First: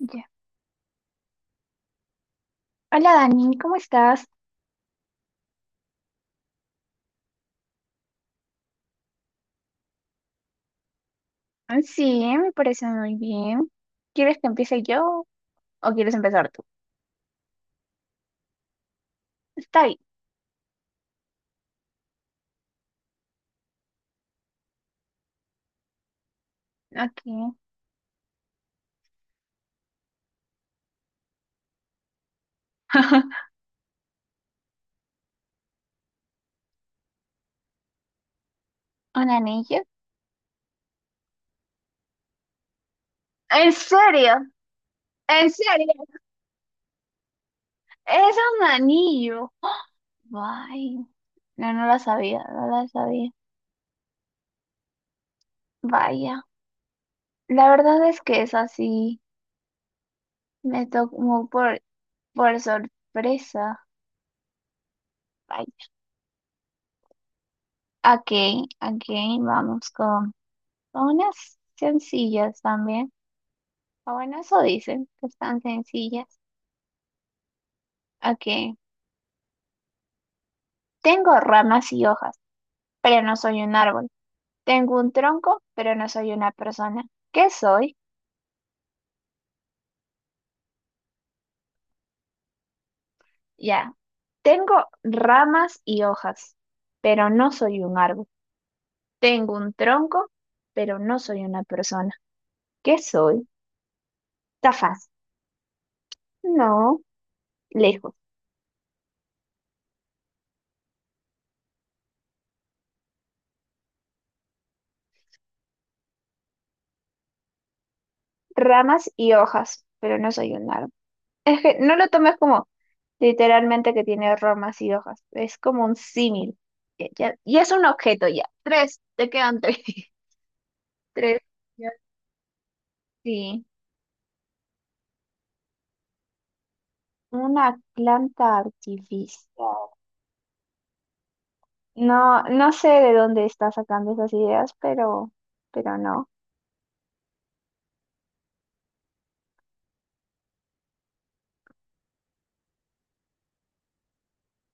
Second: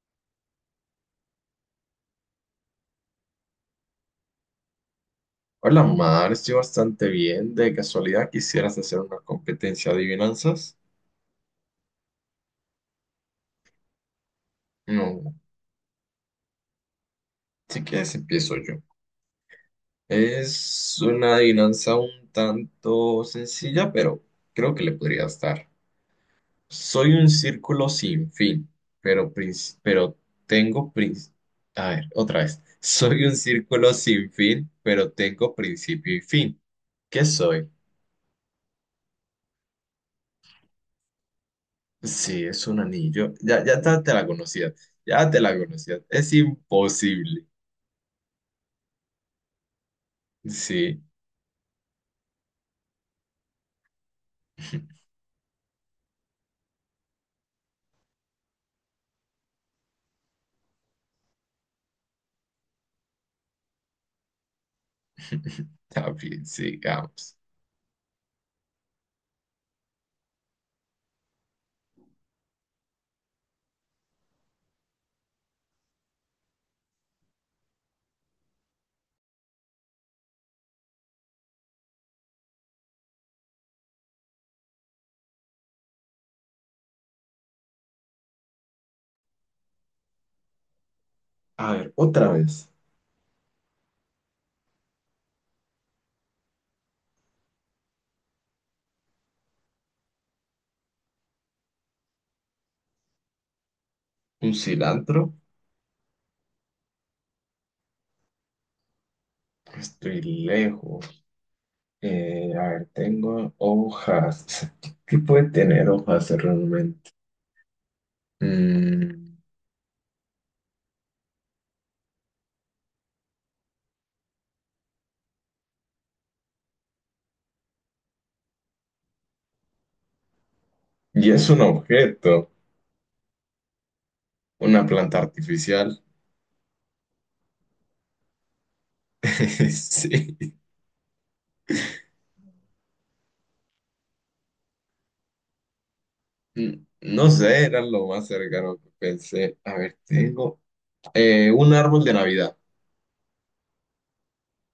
Ya. Hola Dani, ¿cómo estás? Hola, Mar, estoy bastante bien. De casualidad, ¿quisieras hacer una competencia de adivinanzas? Sí, me parece muy bien. ¿Quieres que empiece yo No, o quieres empezar tú? si quieres empiezo yo. Está bien, Es una adivinanza un tanto sencilla, pero creo que le podría estar. Soy un ok. círculo sin fin, pero tengo... A ver, otra vez. Soy un círculo sin fin, pero tengo principio y fin. ¿Qué soy? ¿Un anillo? Sí, es un anillo. Ya, ¿En ya te, te la serio? conocías. Ya te ¿En la serio? conocías. Es imposible. Es un anillo. Vaya. Sí, No, no lo sabía, no lo sabía. Vaya. La verdad es que es así. Me tocó por sorpresa. Vaya. también sigamos. Ok, ok, vamos con unas sencillas también. Bueno, eso dicen, que están sencillas. Ok. Tengo ramas y hojas, pero no soy un árbol. Tengo un tronco, pero no soy una persona. ¿Qué soy? A ver, otra vez. Ya. Tengo ramas y hojas, pero no soy un árbol. Tengo un tronco, pero no soy una persona. ¿Qué soy? Un Está fácil. cilantro. No, lejos. Estoy lejos. A ver, tengo hojas. ¿Qué puede tener hojas realmente? Ramas y Mm, hojas, pero no soy un árbol. Es que no lo tomes como literalmente que tiene ramas y hojas. Es como un símil. Y es un objeto ya. Tres, te quedan tres. y Tres, es un ya, objeto, sí. una planta artificial. Una planta artificial. Sí. No, no sé de dónde está sacando esas ideas, pero no. No sé, era lo más cercano que pensé. A ver, tengo un árbol de Navidad.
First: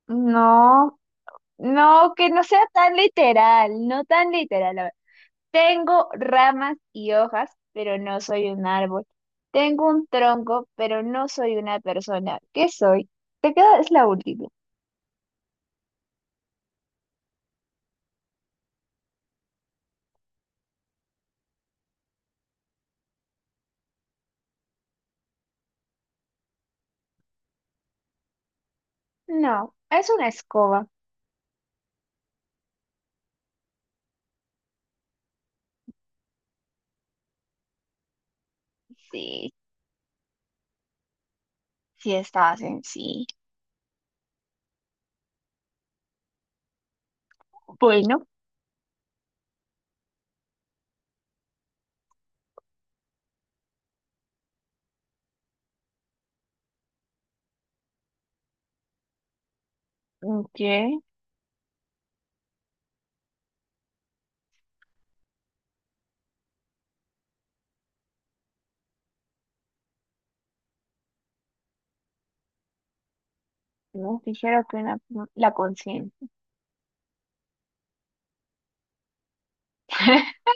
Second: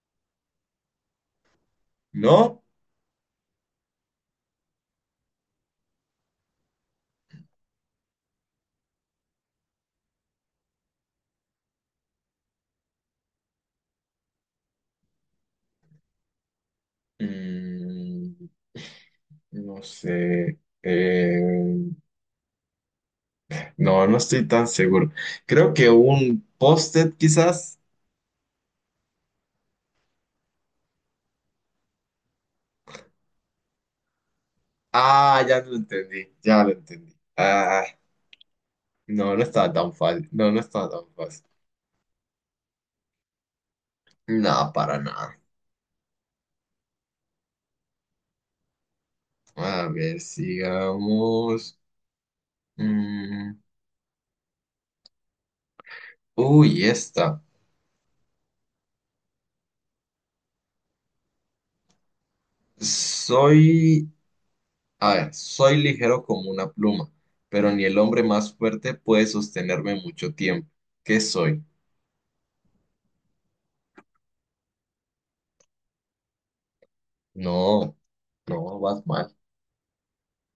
No, no, que no ¿No? sea tan literal, no tan literal. Tengo ramas y hojas, pero no soy un árbol. Tengo un tronco, pero no soy una persona. ¿Qué soy? Te queda, es la última. Mm, no sé. No, no estoy tan seguro. Creo que un post-it quizás. No, es una escoba. Ah, ya lo entendí, ya lo entendí. Ah, no, no Sí, estaba tan fácil. No, no estaba tan fácil. sí estaba sencillo. No, para nada. Bueno, A ver, sigamos. Mm, Uy, esta. ¿qué? Soy, a ver, soy ligero como una pluma, pero ni el hombre más fuerte puede sostenerme mucho tiempo. ¿Qué soy? No, dijeron que una, la conciencia. No, no, Batman.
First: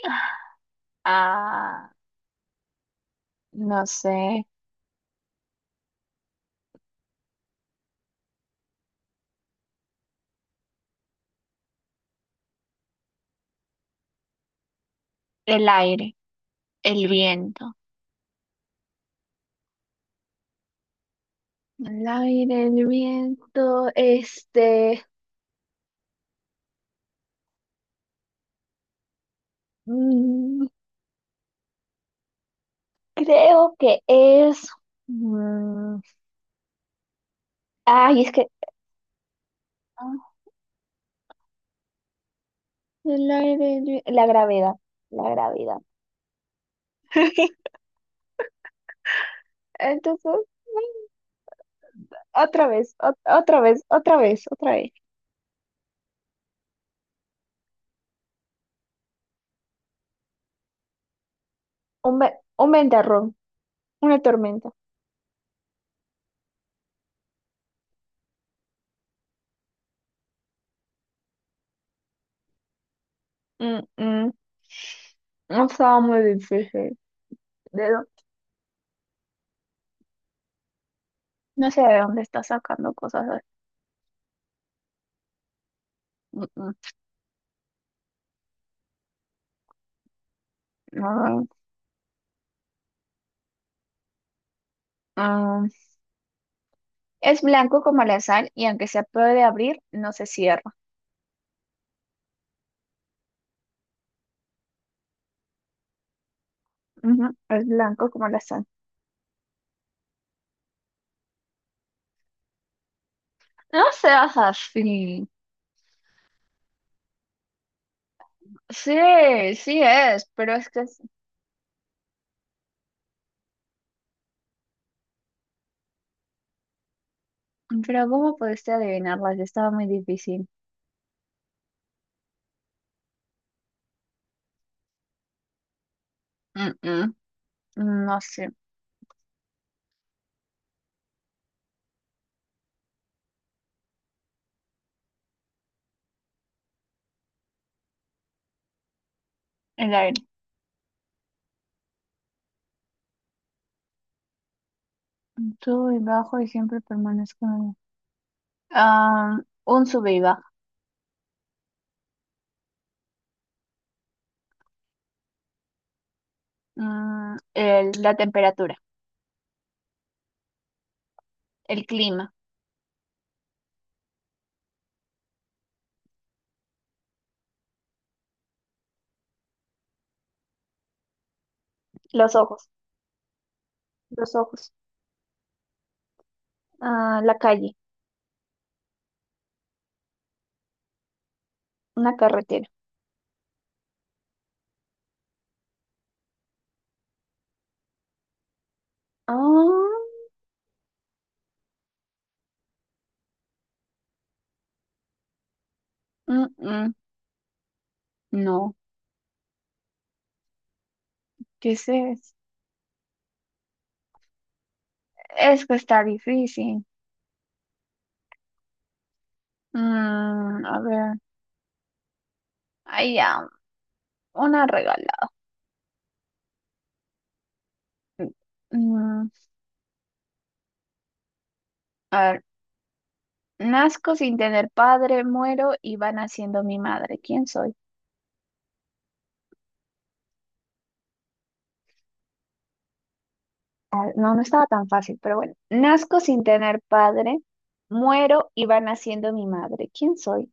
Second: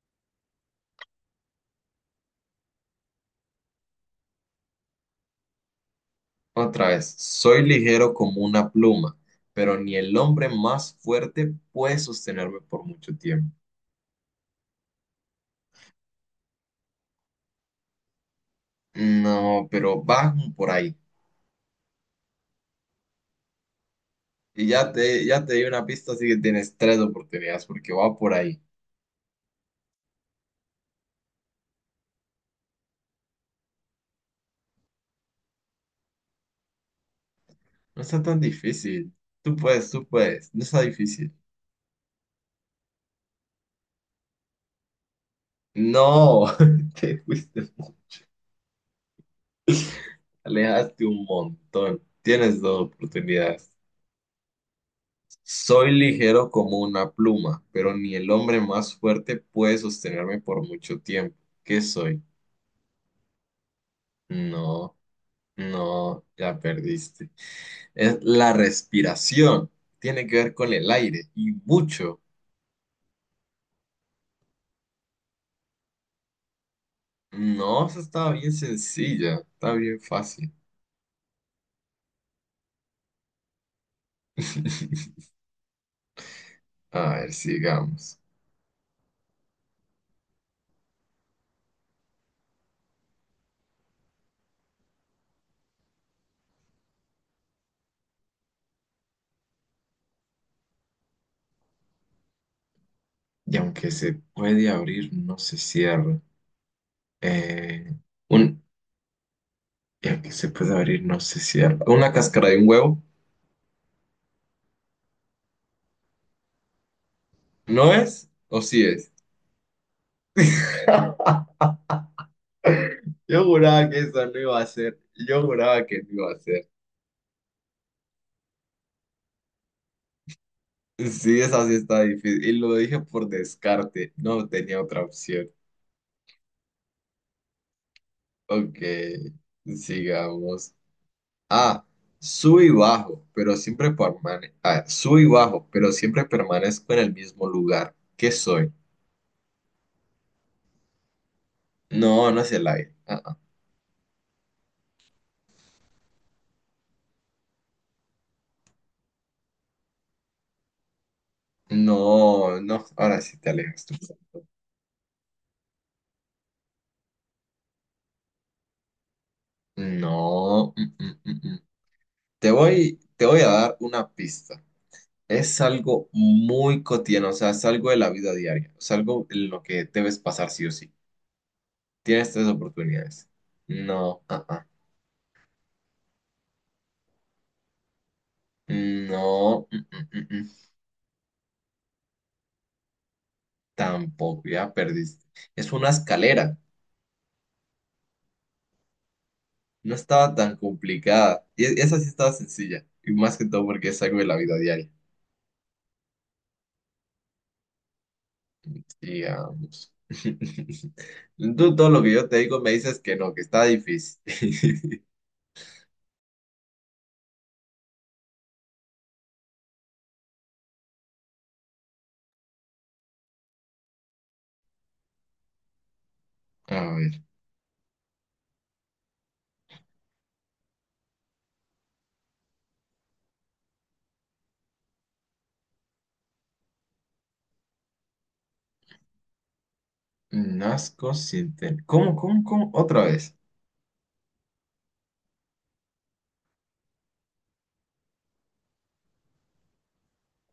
Ah, no sé. Otra vez, soy ligero como una pluma, pero ni el hombre más fuerte puede sostenerme por mucho tiempo. El aire, el viento. No, pero va por ahí. El aire, el viento, Y ya te, ya te di una pista, así que tienes tres oportunidades porque va por ahí. mm, creo que es, mm, No Ay, está es tan que, difícil. Tú puedes, tú ah, puedes. No está difícil. la, la gravedad, la gravedad. No, te fuiste, Entonces, bueno, alejaste un montón. Tienes otra dos vez, otra oportunidades. vez, otra vez, otra vez. Soy ligero como una pluma, pero ni el hombre más fuerte puede sostenerme por mucho tiempo. ¿Qué soy? Un ventarrón, una tormenta. No, no, ya perdiste. Es la respiración. Tiene que ver con el aire y mucho. Mm, mm, no estaba muy difícil. ¿De No, esa dó- estaba bien sencilla, está bien fácil. No sé de dónde está sacando cosas así. Mm, mm, A ver, sigamos. no, mm. Es blanco como la sal y aunque se puede abrir, no se cierra. Y aunque se puede abrir, no se cierra. Ujú, es Eh, blanco como la un, sal. y aunque se puede abrir, no se cierra. ¿Una cáscara de un huevo? No seas así. ¿No es? ¿O sí Sí, es? sí es, pero es que Yo juraba que eso no iba a ser. Yo juraba que no iba a ser. pero ¿cómo pudiste adivinarlas? Estaba muy difícil. Sí, esa sí está difícil. Y lo dije por descarte. No tenía otra opción. Mm, mm, no sé. Ok, sigamos. Ah, sub y bajo, pero siempre permanezco. Ah, sub y bajo, pero siempre permanezco en el mismo lugar. ¿Qué soy? El aire. No, no es el aire. Ah, ah. Subo y bajo y siempre permanezco en Ah, un sube y baja. No, no. Ahora sí te alejas tú. La temperatura. No. Mm. El clima. Te voy a dar una pista. Es algo muy cotidiano, o sea, es algo de la vida diaria, es algo en lo que debes pasar sí o sí. Tienes Los tres ojos. oportunidades. No, Los ah, ah, ojos. Ah, la calle. No, Una carretera. Tampoco, ya perdiste. Es una escalera, no Ah, estaba tan complicada. Y esa sí estaba sencilla, y más que todo porque es algo de la vida diaria. mm, mm, no. Digamos. ¿Qué Tú es todo lo que yo eso? te digo me dices que no, que está difícil. Es que está difícil. Mm, a ver. Ahí ya. Una regalada. A ver, Mm, a ver. Nazco sin tener padre, muero y va naciendo mi madre. ¿Quién soy? nazco sin tener... ¿Cómo? Otra vez. No, no estaba tan fácil, pero bueno. Nazco sin tener padre, muero y va naciendo mi madre. ¿Quién soy?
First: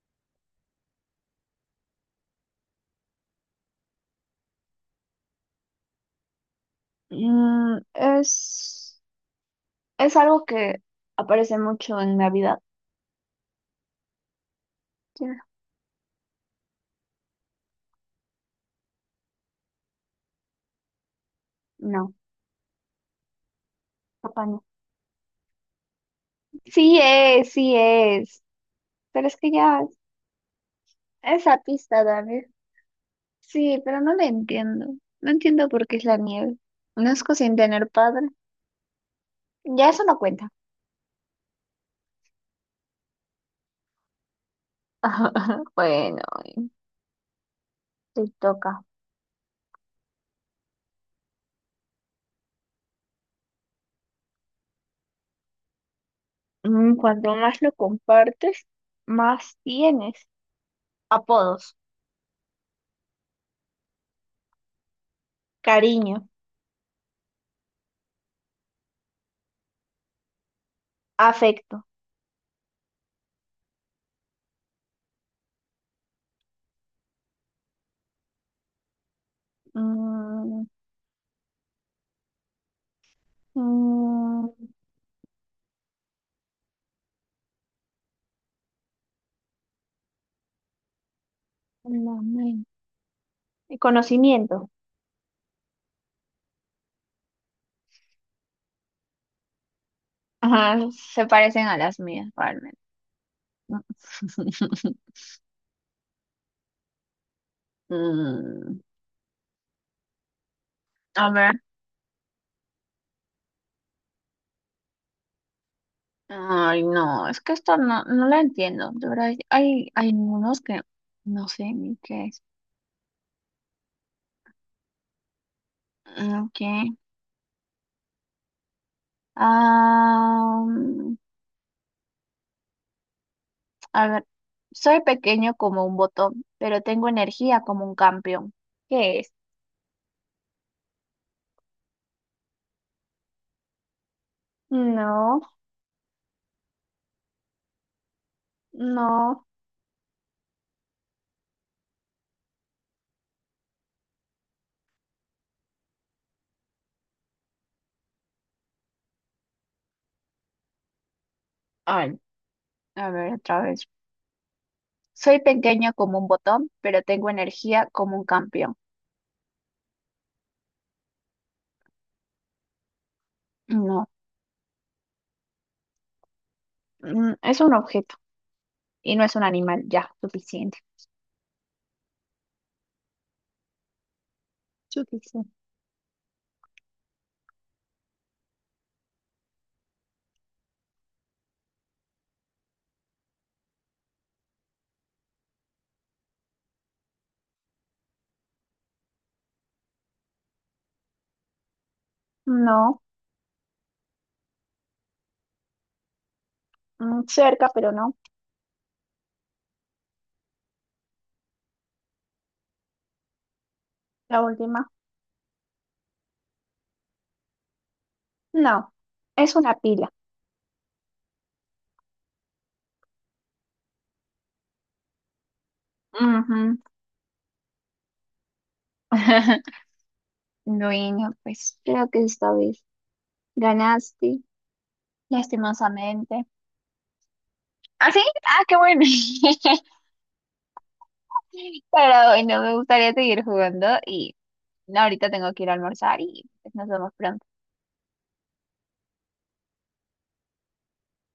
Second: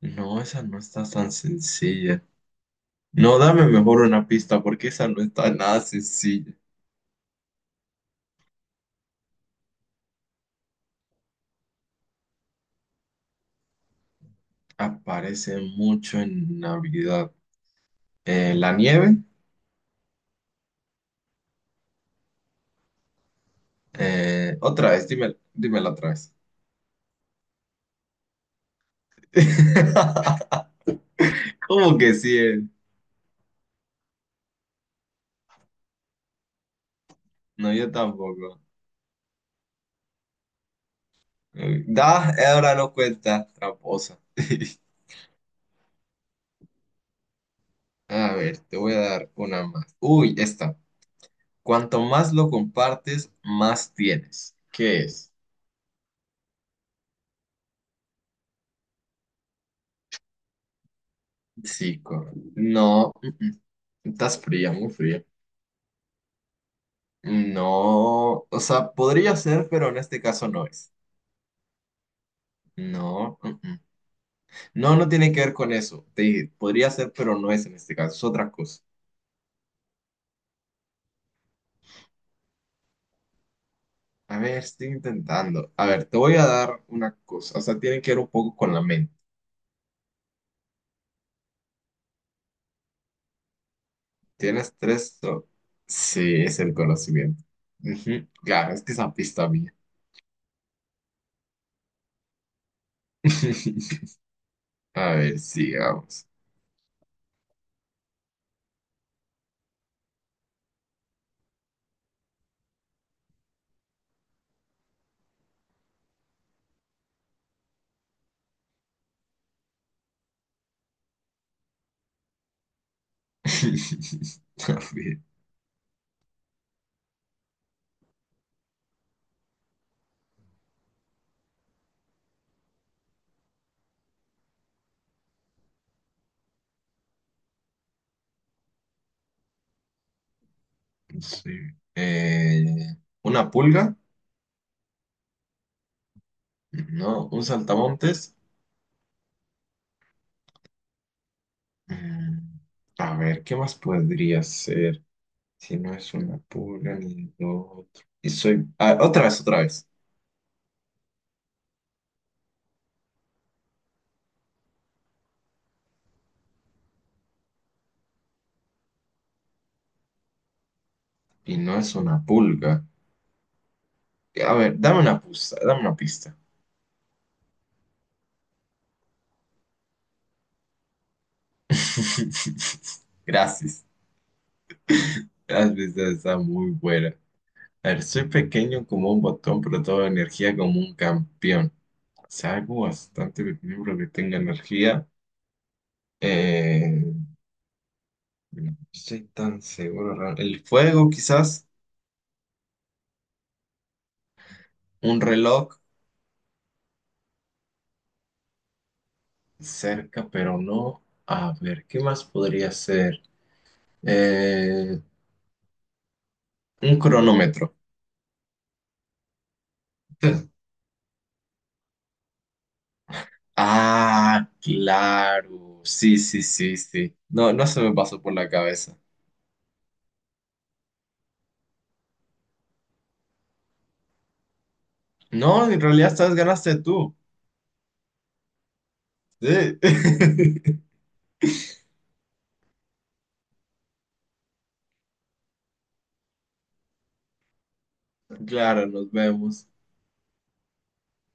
No, esa no está tan sencilla. No, dame mejor una pista porque esa no está nada sencilla. Mm, es, es algo que aparece mucho en Navidad. ¿Quién era? Aparece mucho en Navidad. La nieve. No, papá Eh, no. otra vez, dime, dímela otra vez. Sí es, sí es. Pero es que ya, esa ¿Cómo pista, que sí? David. Sí, pero no la entiendo. No entiendo por qué es la nieve. Nazco sin No, tener yo padre. tampoco. Ya eso no cuenta. Ahora no cuenta, tramposa. Bueno, te A ver, te toca. voy a dar una más. Uy, esta. Cuanto más lo compartes, más tienes. ¿Qué es? Mm, cuanto más lo compartes, más tienes. Apodos, Sí, correcto. No. Mm. Estás fría, muy fría. cariño, No, o sea, podría ser, pero en este caso no es. afecto, No, No, no tiene que ver con eso. Te dije, podría ser, pero no es en este caso, es otra cosa. mm, A mm, ver, estoy intentando. A ver, te voy a dar una cosa. O sea, tiene que ver un poco con la mente. la men- conocimiento. ¿Tienes tres? Sí, es el conocimiento. Ujú. Claro, es que esa pista mía. Ajá, se parecen a las mías, realmente. A ver, sigamos. Mm, a ver. Ay, no, es que esto no, no la entiendo. De verdad, hay unos que no sé ni qué es. A ver, Mm, ok. Ah, a ver, soy pequeño como un botón, pero tengo energía como un campeón. ¿Qué es? sí. Eh, ¿Una pulga? No, No, un saltamontes. no. Mm, A ver, ¿qué más podría ser? Si no es una pulga ni lo otro. Y soy. Otra vez, otra vez. Ay, a ver, otra vez. Soy pequeño como un botón, pero tengo energía como un campeón. Y no es una pulga. No, A ver, dame una pista, dame una pista. mm, es un objeto y no es un animal. Ya, suficiente. Gracias. Suficiente. Las pistas están muy buena. A ver, soy pequeño como un botón, pero toda energía como un campeón. O sea, algo bastante pequeño, pero que tenga energía. Eh, no estoy tan seguro. El fuego, quizás. No, Un reloj mm, cerca, pero no. cerca, pero no. A ver, ¿qué más podría ser? La última. Eh, un cronómetro. No, es una pila. Ah, claro. Sí, sí, sí, Ujú. sí. No, no se me pasó por la cabeza. Bueno, pues creo que esta vez ganaste, No, en realidad esta vez lastimosamente. ganaste tú. ¿Ah, sí? Ah, qué bueno. Sí. Pero no me gustaría seguir jugando y no, ahorita tengo que ir a almorzar y pues, nos vemos pronto. Claro, nos vemos.